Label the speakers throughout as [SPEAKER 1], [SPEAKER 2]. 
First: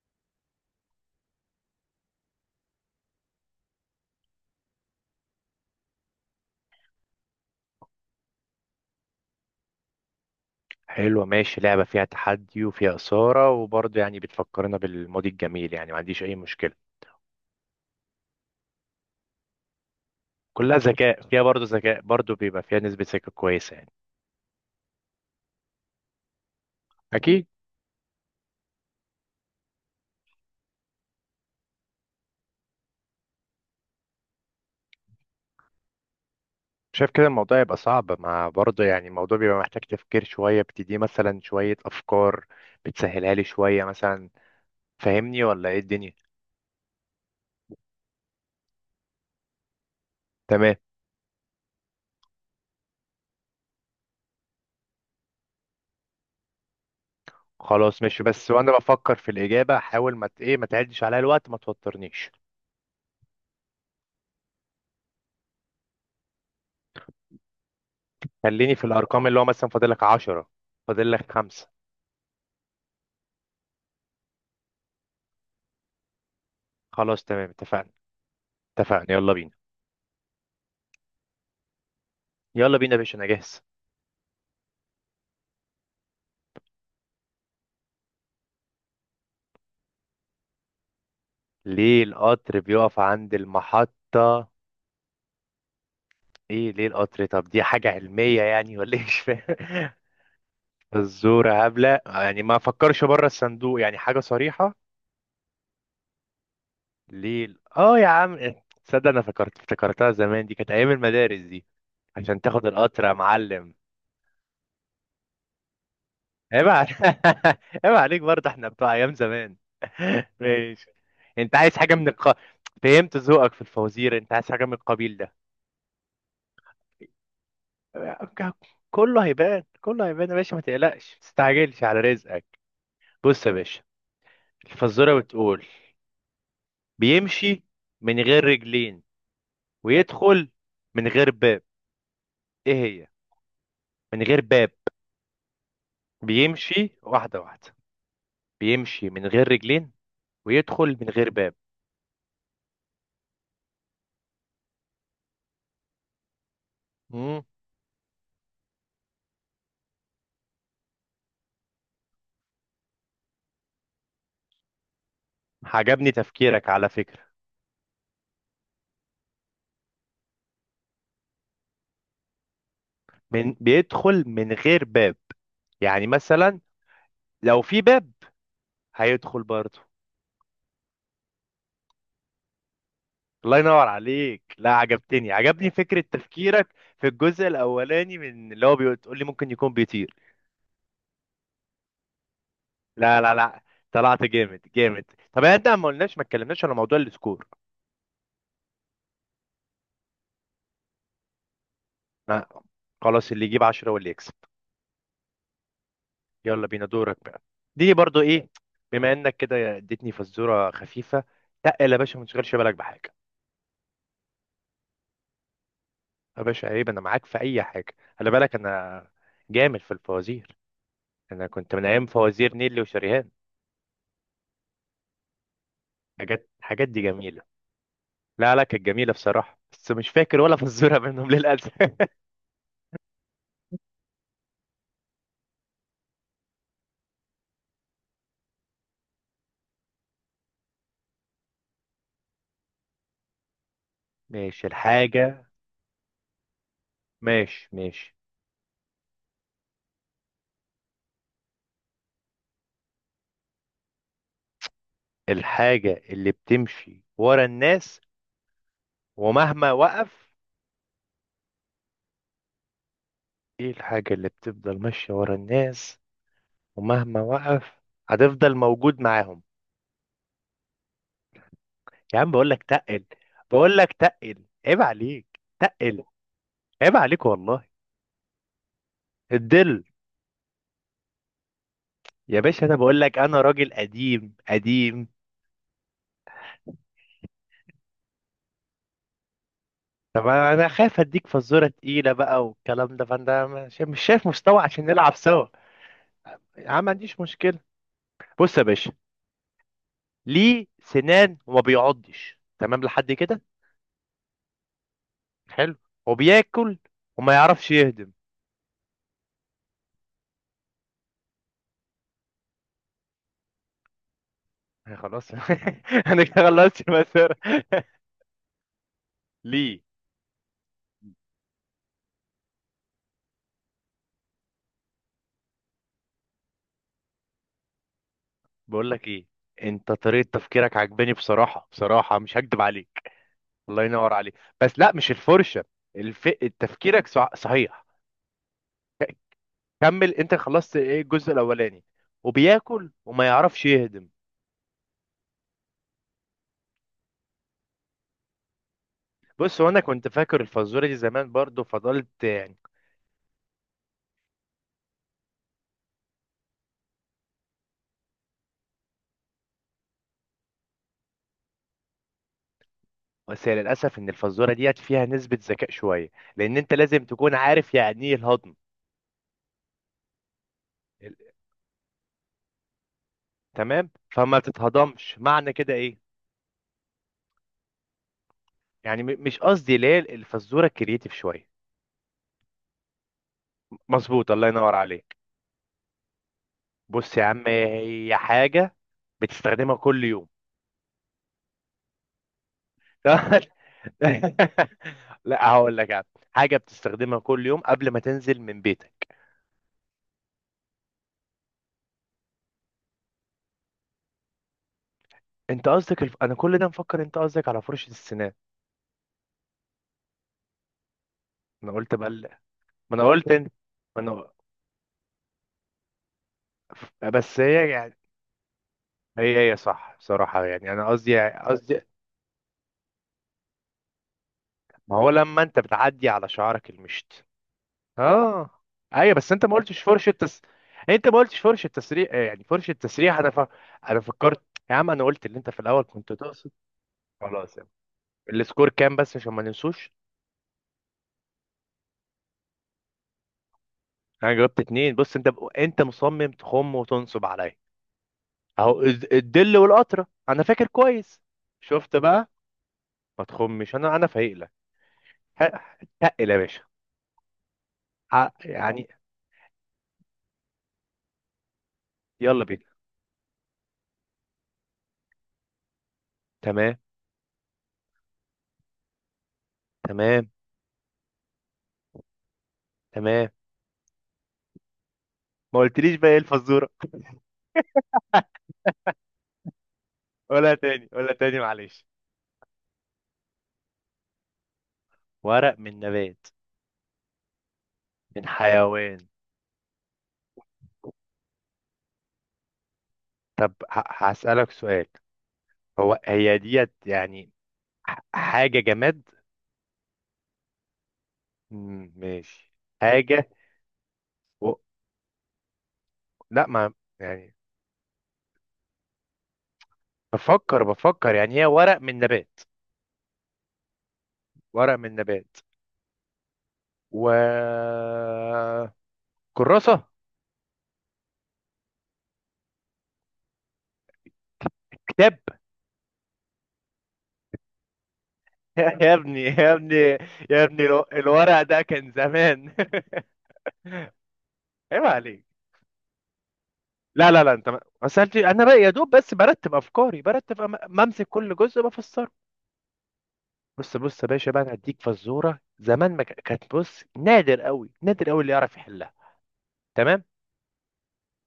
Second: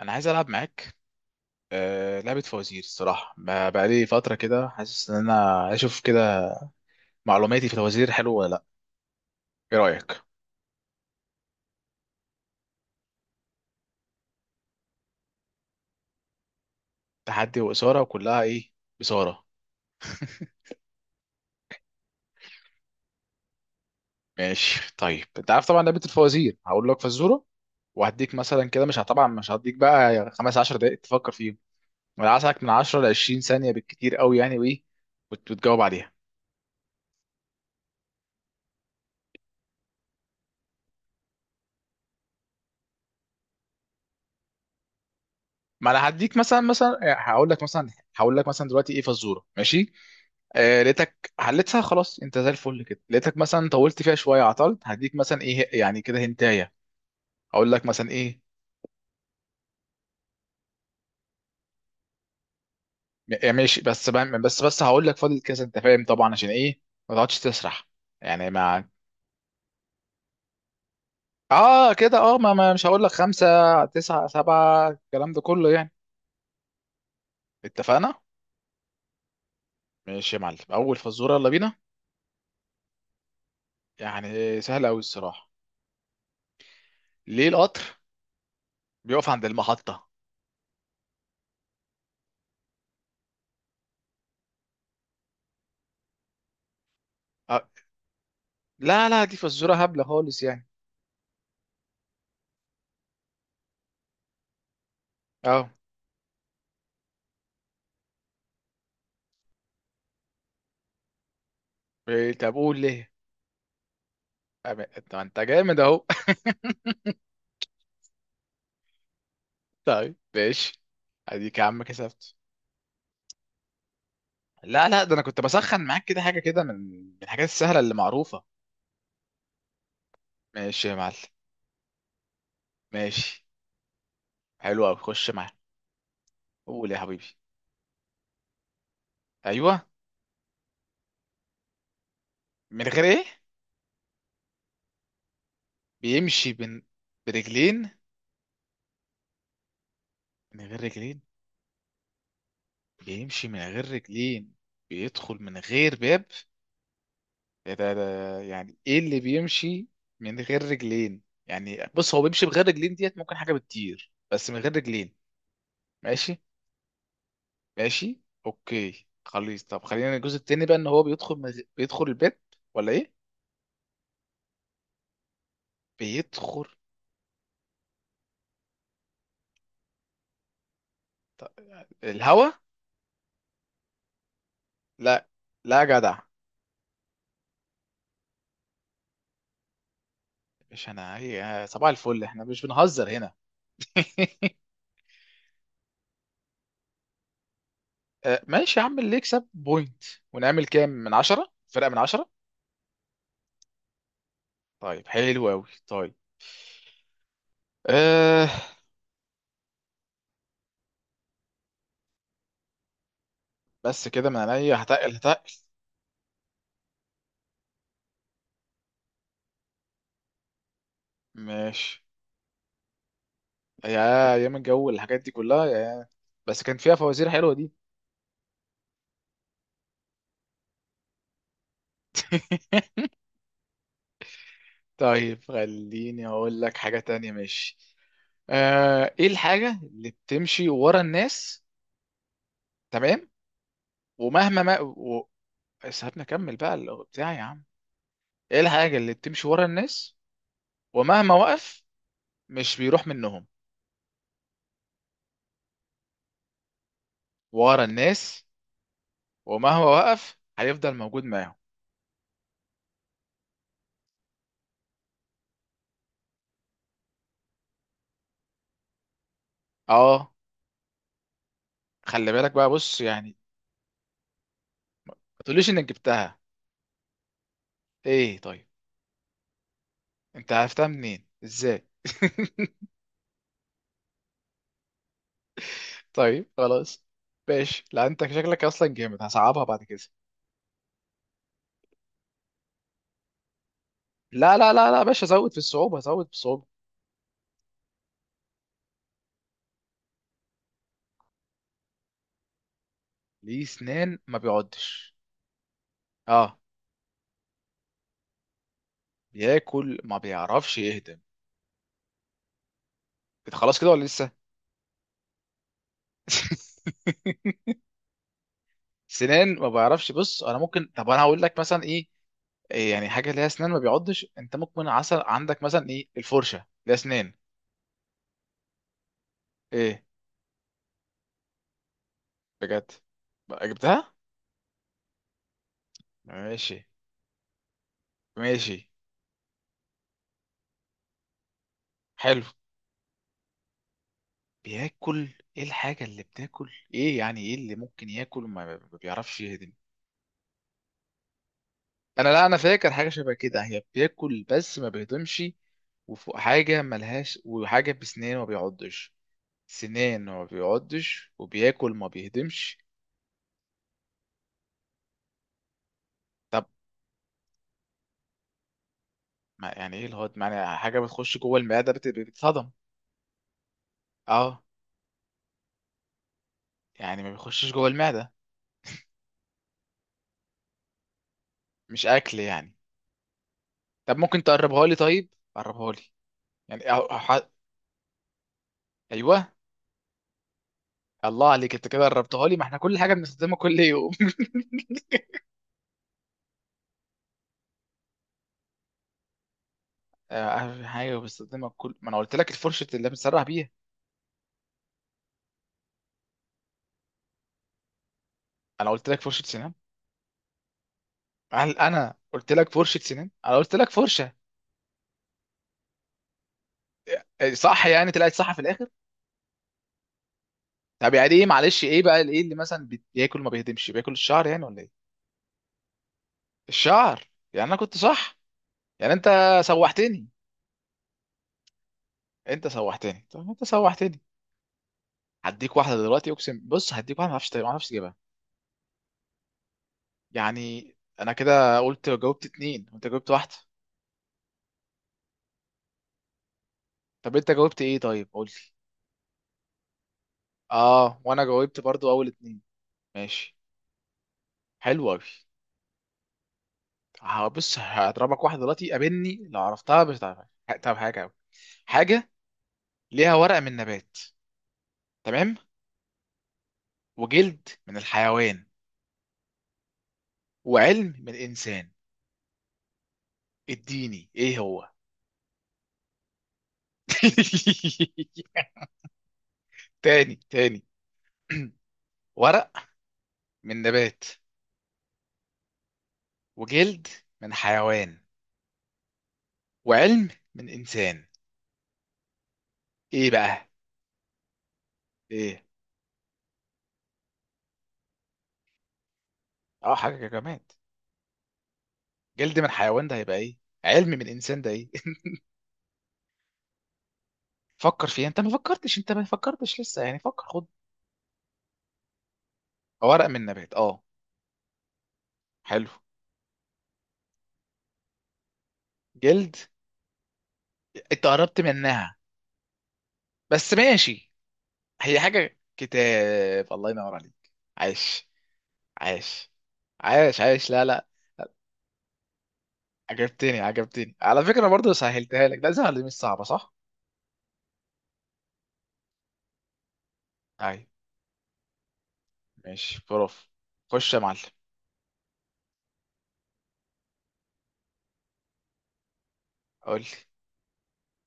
[SPEAKER 1] انا عايز العب معاك. لعبه فوازير الصراحه بقالي فتره كده حاسس ان انا اشوف كده. معلوماتي في الفوازير حلوه ولا لا؟ ايه رايك؟
[SPEAKER 2] حلوة، ماشي. لعبة فيها تحدي وفيها إثارة وبرضه يعني بتفكرنا بالماضي الجميل، يعني ما عنديش أي مشكلة.
[SPEAKER 1] تحدي واثاره وكلها ايه؟ بصاره.
[SPEAKER 2] كلها ذكاء، فيها برضه ذكاء، برضه بيبقى فيها نسبة ذكاء كويسة يعني.
[SPEAKER 1] ماشي. طيب انت عارف طبعا لعبه الفوازير هقول لك فزوره
[SPEAKER 2] أكيد.
[SPEAKER 1] وهديك مثلا كده مش ه- طبعا مش هديك بقى خمس عشر دقائق تفكر فيهم. انا عايزك من 10 ل 20 ثانيه بالكتير قوي يعني. وايه وتجاوب عليها.
[SPEAKER 2] شايف كده؟ الموضوع يبقى صعب، مع برضه يعني الموضوع بيبقى محتاج تفكير شوية. بتدي مثلا شوية أفكار، بتسهلها لي شوية مثلا؟ فاهمني ولا إيه
[SPEAKER 1] ما انا
[SPEAKER 2] الدنيا؟
[SPEAKER 1] هديك مثلا هقول لك مثلا. هقول لك مثلا دلوقتي ايه فزوره ماشي.
[SPEAKER 2] تمام.
[SPEAKER 1] آه لقيتك حلتها خلاص، انت زي الفل كده. لقيتك مثلا طولت فيها شويه عطلت، هديك مثلا ايه يعني كده هنتايه. هقول لك
[SPEAKER 2] خلاص
[SPEAKER 1] مثلا
[SPEAKER 2] ماشي،
[SPEAKER 1] ايه؟
[SPEAKER 2] بس وأنا بفكر في الإجابة حاول ما ت- إيه ما تعدش عليا الوقت، ما توترنيش.
[SPEAKER 1] ماشي. بس بقى- بس بس هقول لك فاضل كذا انت فاهم طبعا عشان ايه، ما تقعدش تسرح. يعني
[SPEAKER 2] خليني
[SPEAKER 1] ما.
[SPEAKER 2] في الأرقام، اللي هو مثلا فاضلك عشرة، فاضلك خمسة.
[SPEAKER 1] اه كده، اه مش هقول لك خمسة، تسعة، سبعة، الكلام ده كله يعني.
[SPEAKER 2] خلاص تمام، اتفقنا.
[SPEAKER 1] اتفقنا.
[SPEAKER 2] اتفقنا، يلا بينا.
[SPEAKER 1] ماشي يا معلم، اول فزوره، يلا بينا.
[SPEAKER 2] يلا بينا يا باشا، انا جاهز.
[SPEAKER 1] يعني سهله قوي الصراحه. ليه القطر بيقف عند المحطه؟
[SPEAKER 2] ليه القطر بيقف عند المحطة؟ ايه ليه القطر؟ طب دي
[SPEAKER 1] آه،
[SPEAKER 2] حاجة علمية يعني ولا ايه؟
[SPEAKER 1] لا
[SPEAKER 2] مش
[SPEAKER 1] لا، دي فزوره
[SPEAKER 2] فاهم.
[SPEAKER 1] هبله خالص يعني.
[SPEAKER 2] الزورة هبلة يعني، ما فكرش بره الصندوق، يعني حاجة صريحة.
[SPEAKER 1] اه.
[SPEAKER 2] ليه ال- اه يا عم، تصدق انا فكرت افتكرتها زمان، دي كانت ايام المدارس دي. عشان
[SPEAKER 1] طب
[SPEAKER 2] تاخد
[SPEAKER 1] قول
[SPEAKER 2] القطر يا
[SPEAKER 1] ليه.
[SPEAKER 2] معلم.
[SPEAKER 1] طب انت جامد اهو.
[SPEAKER 2] عيب عليك. عيب عليك، برضه احنا بتوع ايام زمان.
[SPEAKER 1] طيب ماشي.
[SPEAKER 2] ماشي. انت
[SPEAKER 1] اديك يا
[SPEAKER 2] عايز
[SPEAKER 1] عم
[SPEAKER 2] حاجة من
[SPEAKER 1] كسبت.
[SPEAKER 2] الق. فهمت ذوقك في الفوازير، انت عايز حاجة من
[SPEAKER 1] لا لا، ده
[SPEAKER 2] القبيل
[SPEAKER 1] انا
[SPEAKER 2] ده.
[SPEAKER 1] كنت بسخن معاك كده، حاجه كده من الحاجات السهله اللي معروفه.
[SPEAKER 2] ك- كله هيبان، كله هيبان يا باشا، ما
[SPEAKER 1] ماشي يا
[SPEAKER 2] تقلقش،
[SPEAKER 1] معلم.
[SPEAKER 2] ما تستعجلش على رزقك.
[SPEAKER 1] ماشي.
[SPEAKER 2] بص يا باشا،
[SPEAKER 1] حلو قوي،
[SPEAKER 2] الفزورة
[SPEAKER 1] خش معايا.
[SPEAKER 2] بتقول:
[SPEAKER 1] قول يا حبيبي.
[SPEAKER 2] بيمشي من غير رجلين،
[SPEAKER 1] ايوه.
[SPEAKER 2] ويدخل من غير باب. ايه
[SPEAKER 1] من غير
[SPEAKER 2] هي؟
[SPEAKER 1] ايه؟
[SPEAKER 2] من غير باب.
[SPEAKER 1] بيمشي بن...
[SPEAKER 2] بيمشي واحدة واحدة.
[SPEAKER 1] برجلين؟
[SPEAKER 2] بيمشي من غير رجلين،
[SPEAKER 1] من غير
[SPEAKER 2] ويدخل من
[SPEAKER 1] رجلين؟
[SPEAKER 2] غير باب.
[SPEAKER 1] بيمشي من غير رجلين، بيدخل من غير باب.
[SPEAKER 2] امم.
[SPEAKER 1] ده ده ده يعني ايه اللي بيمشي من غير رجلين؟ يعني بص هو بيمشي بغير رجلين، ديت ممكن حاجة بتطير بس من غير رجلين.
[SPEAKER 2] عجبني
[SPEAKER 1] ماشي.
[SPEAKER 2] تفكيرك على فكرة.
[SPEAKER 1] ماشي. اوكي خلاص، طب خلينا الجزء التاني بقى، ان هو بيدخل بيدخل البيت ولا ايه؟
[SPEAKER 2] من بيدخل من غير باب؟ يعني مثلا
[SPEAKER 1] بيدخل.
[SPEAKER 2] لو في باب هيدخل برضه.
[SPEAKER 1] الهوا.
[SPEAKER 2] الله ينور عليك. لا،
[SPEAKER 1] لا
[SPEAKER 2] عجبتني، عجبني
[SPEAKER 1] لا يا
[SPEAKER 2] فكرة
[SPEAKER 1] جدع.
[SPEAKER 2] تفكيرك في الجزء الأولاني من اللي هو بتقول لي ممكن يكون بيطير.
[SPEAKER 1] مش انا، هي صباح الفل، احنا مش بنهزر
[SPEAKER 2] لا
[SPEAKER 1] هنا.
[SPEAKER 2] لا لا، طلعت جامد جامد. طب يعني انت، ما قلناش، ما اتكلمناش على موضوع السكور.
[SPEAKER 1] ماشي يا عم، اللي يكسب بوينت. ونعمل كام؟ من عشرة؟ فرقة من عشرة؟
[SPEAKER 2] لا. خلاص، اللي يجيب 10 واللي يكسب.
[SPEAKER 1] طيب حلو قوي طيب.
[SPEAKER 2] يلا بينا، دورك بقى. دي برضو
[SPEAKER 1] أه.
[SPEAKER 2] ايه؟ بما انك كده اديتني فزورة خفيفة، تقل يا باشا، ما تشغلش بالك بحاجة.
[SPEAKER 1] بس كده من عينيا، هتقل هتقل.
[SPEAKER 2] يا باشا عيب، انا معاك في اي حاجة، خلي بالك انا جامد في الفوازير. انا كنت من
[SPEAKER 1] ماشي.
[SPEAKER 2] ايام فوازير نيلي وشريهان.
[SPEAKER 1] يا ايام الجو والحاجات دي كلها يا.
[SPEAKER 2] حاجات،
[SPEAKER 1] بس كان
[SPEAKER 2] حاجات
[SPEAKER 1] فيها
[SPEAKER 2] دي
[SPEAKER 1] فوازير
[SPEAKER 2] جميلة.
[SPEAKER 1] حلوه دي.
[SPEAKER 2] لا لا، كانت جميلة بصراحة، بس مش فاكر ولا فزورة منهم للأسف.
[SPEAKER 1] طيب خليني اقول لك حاجه تانية، ماشي. آه، ايه الحاجه اللي بتمشي ورا الناس؟ تمام. ومهما
[SPEAKER 2] ماشي
[SPEAKER 1] ما و...
[SPEAKER 2] الحاجة.
[SPEAKER 1] سيبني اكمل بقى بتاعي يا عم.
[SPEAKER 2] ماشي ماشي،
[SPEAKER 1] ايه الحاجه اللي بتمشي ورا الناس ومهما وقف مش بيروح منهم؟
[SPEAKER 2] الحاجة اللي بتمشي ورا
[SPEAKER 1] ورا
[SPEAKER 2] الناس
[SPEAKER 1] الناس،
[SPEAKER 2] ومهما
[SPEAKER 1] ومهما
[SPEAKER 2] وقف.
[SPEAKER 1] وقف هيفضل موجود معاهم.
[SPEAKER 2] ايه الحاجة اللي بتفضل ماشية ورا الناس، ومهما وقف هتفضل موجود معاهم.
[SPEAKER 1] اه.
[SPEAKER 2] يا عم
[SPEAKER 1] خلي
[SPEAKER 2] بقول
[SPEAKER 1] بالك
[SPEAKER 2] لك
[SPEAKER 1] بقى، بص
[SPEAKER 2] تقل،
[SPEAKER 1] يعني.
[SPEAKER 2] بقول لك تقل، عيب عليك
[SPEAKER 1] ما تقوليش انك
[SPEAKER 2] تقل،
[SPEAKER 1] جبتها.
[SPEAKER 2] عيب عليك والله.
[SPEAKER 1] ايه؟ طيب،
[SPEAKER 2] الدل.
[SPEAKER 1] انت عرفتها منين ازاي؟
[SPEAKER 2] يا باشا انا بقول لك، انا راجل قديم قديم.
[SPEAKER 1] طيب خلاص. ماشي، لا انت شكلك اصلا جامد، هصعبها بعد كده.
[SPEAKER 2] طب انا خايف اديك فزوره تقيله بقى والكلام ده، فانا مش شايف
[SPEAKER 1] لا
[SPEAKER 2] مستوى
[SPEAKER 1] لا
[SPEAKER 2] عشان
[SPEAKER 1] لا لا يا
[SPEAKER 2] نلعب
[SPEAKER 1] باشا،
[SPEAKER 2] سوا.
[SPEAKER 1] زود في الصعوبه، زود في الصعوبه.
[SPEAKER 2] يا عم، ما عنديش مشكله. بص يا باشا، ليه سنان وما بيعضش؟ تمام لحد كده.
[SPEAKER 1] ليه سنان ما بيعضش؟
[SPEAKER 2] حلو.
[SPEAKER 1] اه.
[SPEAKER 2] وبياكل وما يعرفش يهضم.
[SPEAKER 1] بياكل ما بيعرفش يهضم؟ كده خلاص، كده ولا لسه؟
[SPEAKER 2] آه، خلاص. انا كده خلصت المسيره.
[SPEAKER 1] سنان ما
[SPEAKER 2] ليه؟
[SPEAKER 1] بيعرفش. بص، انا ممكن. طب انا هقول لك مثلا ايه، يعني حاجه ليها اسنان ما بيعضش، انت ممكن عسل عندك مثلا، ايه، الفرشه ليها اسنان.
[SPEAKER 2] بقول لك ايه، انت
[SPEAKER 1] ايه؟
[SPEAKER 2] طريقه تفكيرك عجباني بصراحه بصراحه، مش هكدب
[SPEAKER 1] بجد؟
[SPEAKER 2] عليك.
[SPEAKER 1] بقى
[SPEAKER 2] الله ينور
[SPEAKER 1] جبتها؟
[SPEAKER 2] عليك. بس لا، مش الفرشه. الف.
[SPEAKER 1] ماشي.
[SPEAKER 2] تفكيرك صح. صحيح.
[SPEAKER 1] ماشي.
[SPEAKER 2] كمل، انت خلصت ايه الجزء الاولاني.
[SPEAKER 1] حلو.
[SPEAKER 2] وبياكل وما يعرفش يهضم.
[SPEAKER 1] بياكل. ايه الحاجة اللي بتاكل، ايه يعني، ايه اللي ممكن ياكل وما ما بيعرفش
[SPEAKER 2] بص
[SPEAKER 1] يهضم؟
[SPEAKER 2] وانا كنت فاكر الفزوره دي زمان برضو، فضلت
[SPEAKER 1] انا، لا انا
[SPEAKER 2] يعني.
[SPEAKER 1] فاكر حاجة شبه كده، هي بياكل بس ما بيهضمش وفوق حاجة ملهاش. وحاجة بسنان ما بيعضش، سنان ما بيعضش وبياكل ما بيهضمش.
[SPEAKER 2] بس هي للاسف ان الفزوره ديت فيها نسبه ذكاء شويه، لان
[SPEAKER 1] طب
[SPEAKER 2] انت لازم تكون عارف يعني ايه الهضم.
[SPEAKER 1] ما يعني ايه الهضم؟ يعني حاجة
[SPEAKER 2] ال-
[SPEAKER 1] بتخش جوه المعدة بتتهضم.
[SPEAKER 2] تمام، فما
[SPEAKER 1] اه،
[SPEAKER 2] تتهضمش، معنى كده ايه؟
[SPEAKER 1] يعني ما بيخشش جوه المعدة،
[SPEAKER 2] مش قصدي. ليه الفزوره كرييتيف شويه.
[SPEAKER 1] مش اكل يعني. طب
[SPEAKER 2] مظبوط،
[SPEAKER 1] ممكن
[SPEAKER 2] الله ينور
[SPEAKER 1] تقربها لي؟
[SPEAKER 2] عليك.
[SPEAKER 1] طيب قربها لي يعني
[SPEAKER 2] بص يا عم، هي حاجه
[SPEAKER 1] ايوه.
[SPEAKER 2] بتستخدمها كل يوم.
[SPEAKER 1] الله عليك، انت كده قربتها لي، ما احنا كل حاجه بنستخدمها كل يوم.
[SPEAKER 2] لا، هقول لك يعني. حاجه بتستخدمها كل يوم قبل ما تنزل من بيتك.
[SPEAKER 1] حاجه بستخدمها كل، ما انا قلت لك الفرشه اللي بنسرح بيها.
[SPEAKER 2] انت قصدك الف. انا كل ده مفكر انت قصدك على فرشه السنان.
[SPEAKER 1] انا قلت لك فرشه سنان؟
[SPEAKER 2] انا
[SPEAKER 1] هل
[SPEAKER 2] قلت بقى،
[SPEAKER 1] انا
[SPEAKER 2] ما
[SPEAKER 1] قلت لك فرشه
[SPEAKER 2] انا قلت
[SPEAKER 1] سنان؟
[SPEAKER 2] انت،
[SPEAKER 1] انا قلت لك
[SPEAKER 2] ما انا
[SPEAKER 1] فرشه.
[SPEAKER 2] بس هي
[SPEAKER 1] صح،
[SPEAKER 2] يعني،
[SPEAKER 1] يعني طلعت صح في الاخر.
[SPEAKER 2] هي صح صراحه يعني، انا قصدي
[SPEAKER 1] طب يعني
[SPEAKER 2] يعني،
[SPEAKER 1] ايه،
[SPEAKER 2] قصدي.
[SPEAKER 1] معلش، ايه بقى، ايه اللي مثلا بياكل ما بيهدمش، بياكل الشعر يعني ولا
[SPEAKER 2] ما
[SPEAKER 1] ايه؟
[SPEAKER 2] هو لما انت بتعدي على شعرك المشط.
[SPEAKER 1] الشعر، يعني انا كنت صح.
[SPEAKER 2] اه.
[SPEAKER 1] يعني
[SPEAKER 2] ايوه،
[SPEAKER 1] انت
[SPEAKER 2] بس انت ما قلتش فرشه
[SPEAKER 1] سوحتني.
[SPEAKER 2] تس. انت ما قلتش فرشه تسريح، يعني
[SPEAKER 1] انت
[SPEAKER 2] فرشه تسريح
[SPEAKER 1] سوحتني،
[SPEAKER 2] انا
[SPEAKER 1] طب
[SPEAKER 2] ف.
[SPEAKER 1] انت
[SPEAKER 2] انا
[SPEAKER 1] سوحتني.
[SPEAKER 2] فكرت. يا عم انا قلت اللي انت في
[SPEAKER 1] هديك
[SPEAKER 2] الاول
[SPEAKER 1] واحده
[SPEAKER 2] كنت
[SPEAKER 1] دلوقتي،
[SPEAKER 2] تقصد.
[SPEAKER 1] اقسم، بص هديك واحده ما اعرفش،
[SPEAKER 2] خلاص
[SPEAKER 1] ما
[SPEAKER 2] يعني.
[SPEAKER 1] اعرفش اجيبها.
[SPEAKER 2] السكور كام بس عشان ما ننسوش؟
[SPEAKER 1] يعني انا كده قلت جاوبت اتنين وانت جاوبت واحده.
[SPEAKER 2] انا جاوبت اتنين. بص انت انت مصمم تخم وتنصب
[SPEAKER 1] طب انت
[SPEAKER 2] عليا.
[SPEAKER 1] جاوبت ايه طيب، قول لي.
[SPEAKER 2] اهو الدل والقطره، انا فاكر
[SPEAKER 1] اه،
[SPEAKER 2] كويس.
[SPEAKER 1] وانا جاوبت
[SPEAKER 2] شفت
[SPEAKER 1] برضو اول
[SPEAKER 2] بقى؟
[SPEAKER 1] اتنين.
[SPEAKER 2] ما
[SPEAKER 1] ماشي.
[SPEAKER 2] تخمش، انا فايق لك.
[SPEAKER 1] حلو قوي.
[SPEAKER 2] ه- تقل يا باشا.
[SPEAKER 1] بص
[SPEAKER 2] ع-
[SPEAKER 1] هضربك واحده
[SPEAKER 2] يعني
[SPEAKER 1] دلوقتي، قابلني لو عرفتها، مش هتعرفها. طب حاجه أوي. حاجه
[SPEAKER 2] يلا بينا.
[SPEAKER 1] ليها ورق من نبات، تمام،
[SPEAKER 2] تمام.
[SPEAKER 1] وجلد من الحيوان،
[SPEAKER 2] تمام.
[SPEAKER 1] وعلم من الانسان.
[SPEAKER 2] تمام.
[SPEAKER 1] اديني ايه هو؟
[SPEAKER 2] ما قلتليش بقى ايه الفزوره؟
[SPEAKER 1] تاني
[SPEAKER 2] ولا
[SPEAKER 1] تاني.
[SPEAKER 2] تاني ولا تاني معلش.
[SPEAKER 1] ورق من نبات،
[SPEAKER 2] ورق من نبات.
[SPEAKER 1] وجلد من حيوان،
[SPEAKER 2] من حيوان.
[SPEAKER 1] وعلم من انسان. ايه
[SPEAKER 2] طب
[SPEAKER 1] بقى؟
[SPEAKER 2] هسألك سؤال،
[SPEAKER 1] ايه؟
[SPEAKER 2] هو هي ديت يعني حاجه جماد؟
[SPEAKER 1] اه حاجه كمان.
[SPEAKER 2] مم، ماشي.
[SPEAKER 1] جلد من حيوان ده
[SPEAKER 2] حاجه.
[SPEAKER 1] هيبقى ايه؟ علم من
[SPEAKER 2] و.
[SPEAKER 1] انسان ده ايه؟
[SPEAKER 2] لا ما يعني.
[SPEAKER 1] فكر فيها، انت ما فكرتش، انت ما فكرتش لسه يعني، فكر،
[SPEAKER 2] بفكر
[SPEAKER 1] خد.
[SPEAKER 2] بفكر يعني، هي ورق من نبات.
[SPEAKER 1] ورق من نبات. اه.
[SPEAKER 2] ورق من نبات،
[SPEAKER 1] حلو.
[SPEAKER 2] و.
[SPEAKER 1] جلد.
[SPEAKER 2] كراسة.
[SPEAKER 1] انت قربت منها بس، ماشي.
[SPEAKER 2] كتاب.
[SPEAKER 1] هي حاجة كتاب؟ الله ينور عليك. عايش.
[SPEAKER 2] يا ابني،
[SPEAKER 1] عايش
[SPEAKER 2] يا ابني.
[SPEAKER 1] عايش
[SPEAKER 2] يا ابني
[SPEAKER 1] عايش لا لا.
[SPEAKER 2] الورق ده كان زمان.
[SPEAKER 1] عجبتني، عجبتني على فكرة.
[SPEAKER 2] عيب
[SPEAKER 1] برضه
[SPEAKER 2] عليك.
[SPEAKER 1] سهلتها لك، ده سهل مش صعبة صح؟
[SPEAKER 2] لا لا لا، انت ما سألتش، انا بقى يا دوب بس برتب افكاري،
[SPEAKER 1] ايوه.
[SPEAKER 2] بمسك كل جزء بفسره.
[SPEAKER 1] ماشي بروف.
[SPEAKER 2] بص بص يا
[SPEAKER 1] خش يا
[SPEAKER 2] باشا
[SPEAKER 1] معلم.
[SPEAKER 2] بقى، انا هديك فزوره زمان ما كانت. بص نادر قوي، نادر قوي اللي يعرف يحلها.
[SPEAKER 1] قول
[SPEAKER 2] تمام.
[SPEAKER 1] لي.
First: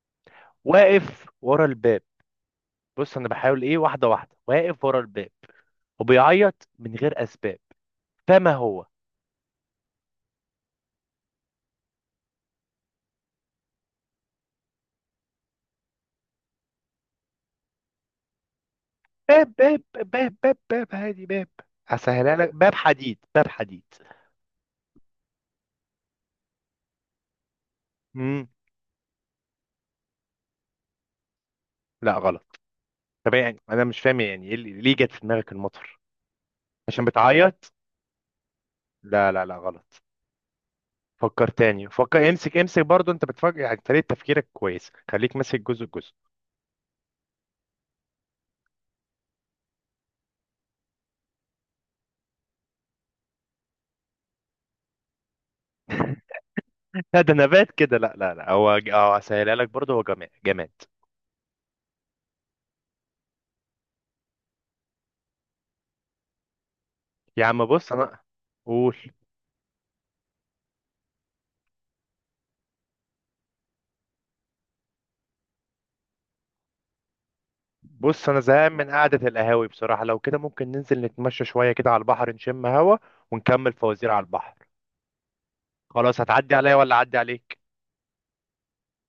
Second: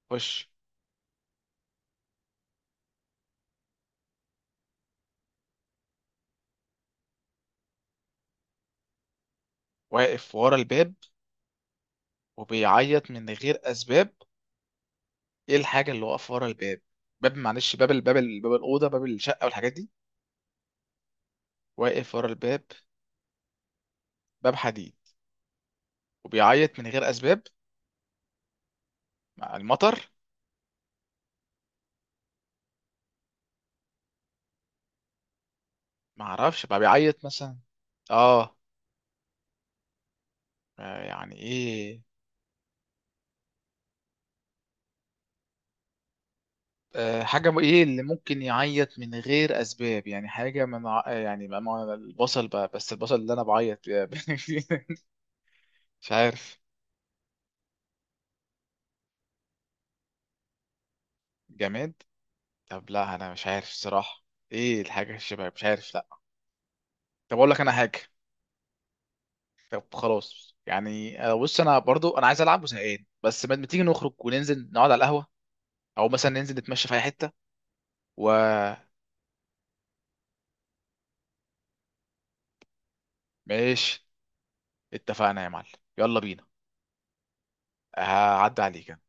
[SPEAKER 1] خش.
[SPEAKER 2] واقف ورا الباب. بص انا بحاول، ايه، واحده واحده. واقف ورا الباب، وبيعيط من غير اسباب. فما هو.
[SPEAKER 1] واقف ورا الباب وبيعيط من غير اسباب. ايه الحاجه اللي واقف ورا الباب؟ باب معلش، باب، الباب، باب الاوضه، باب الشقه
[SPEAKER 2] باب
[SPEAKER 1] والحاجات
[SPEAKER 2] باب
[SPEAKER 1] دي.
[SPEAKER 2] باب باب باب، هادي باب.
[SPEAKER 1] واقف ورا
[SPEAKER 2] هسهلها لك،
[SPEAKER 1] الباب.
[SPEAKER 2] باب حديد، باب حديد.
[SPEAKER 1] باب حديد. وبيعيط من غير اسباب.
[SPEAKER 2] امم.
[SPEAKER 1] مع المطر.
[SPEAKER 2] لا، غلط. طب يعني انا مش فاهم، يعني ايه ليه جت في دماغك المطر؟
[SPEAKER 1] ما اعرفش بقى،
[SPEAKER 2] عشان
[SPEAKER 1] بيعيط مثلا.
[SPEAKER 2] بتعيط.
[SPEAKER 1] اه.
[SPEAKER 2] لا لا لا، غلط.
[SPEAKER 1] يعني
[SPEAKER 2] فكر تاني،
[SPEAKER 1] ايه؟
[SPEAKER 2] فكر امسك امسك برضو. انت بتفكر يعني طريقة تفكيرك كويس، خليك ماسك جزء جزء.
[SPEAKER 1] آه، ايه اللي ممكن يعيط من غير اسباب، يعني حاجه من ع- آه، يعني البصل بقى، بس البصل اللي انا بعيط بيه. مش عارف.
[SPEAKER 2] لا ده نبات كده. لا لا لا، هو هسهلها لك برضو. هو جماد جماد.
[SPEAKER 1] جماد. طب لا انا مش عارف الصراحه. ايه الحاجه، الشباب، مش عارف لا. طب
[SPEAKER 2] يا
[SPEAKER 1] اقول لك
[SPEAKER 2] عم
[SPEAKER 1] انا
[SPEAKER 2] بص
[SPEAKER 1] حاجه.
[SPEAKER 2] انا. قول.
[SPEAKER 1] طب خلاص يعني، بص انا برضو انا عايز العب وزهقان، بس ما ما تيجي نخرج وننزل نقعد على القهوه، او مثلا ننزل نتمشى في اي حته.
[SPEAKER 2] بص انا زهقان من قعده القهاوي بصراحه، لو كده ممكن ننزل نتمشى شويه كده على البحر، نشم هوا، ونكمل
[SPEAKER 1] وماشي.
[SPEAKER 2] فوازير على البحر.
[SPEAKER 1] اتفقنا يا معلم. يلا
[SPEAKER 2] خلاص.
[SPEAKER 1] بينا.
[SPEAKER 2] هتعدي عليا ولا اعدي عليك؟
[SPEAKER 1] هعدي عليك أنا.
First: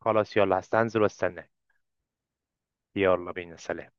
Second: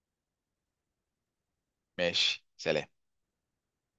[SPEAKER 2] خلاص يلا، هستنزل واستناك.
[SPEAKER 1] ماشي سلام.
[SPEAKER 2] يلا بينا، سلام.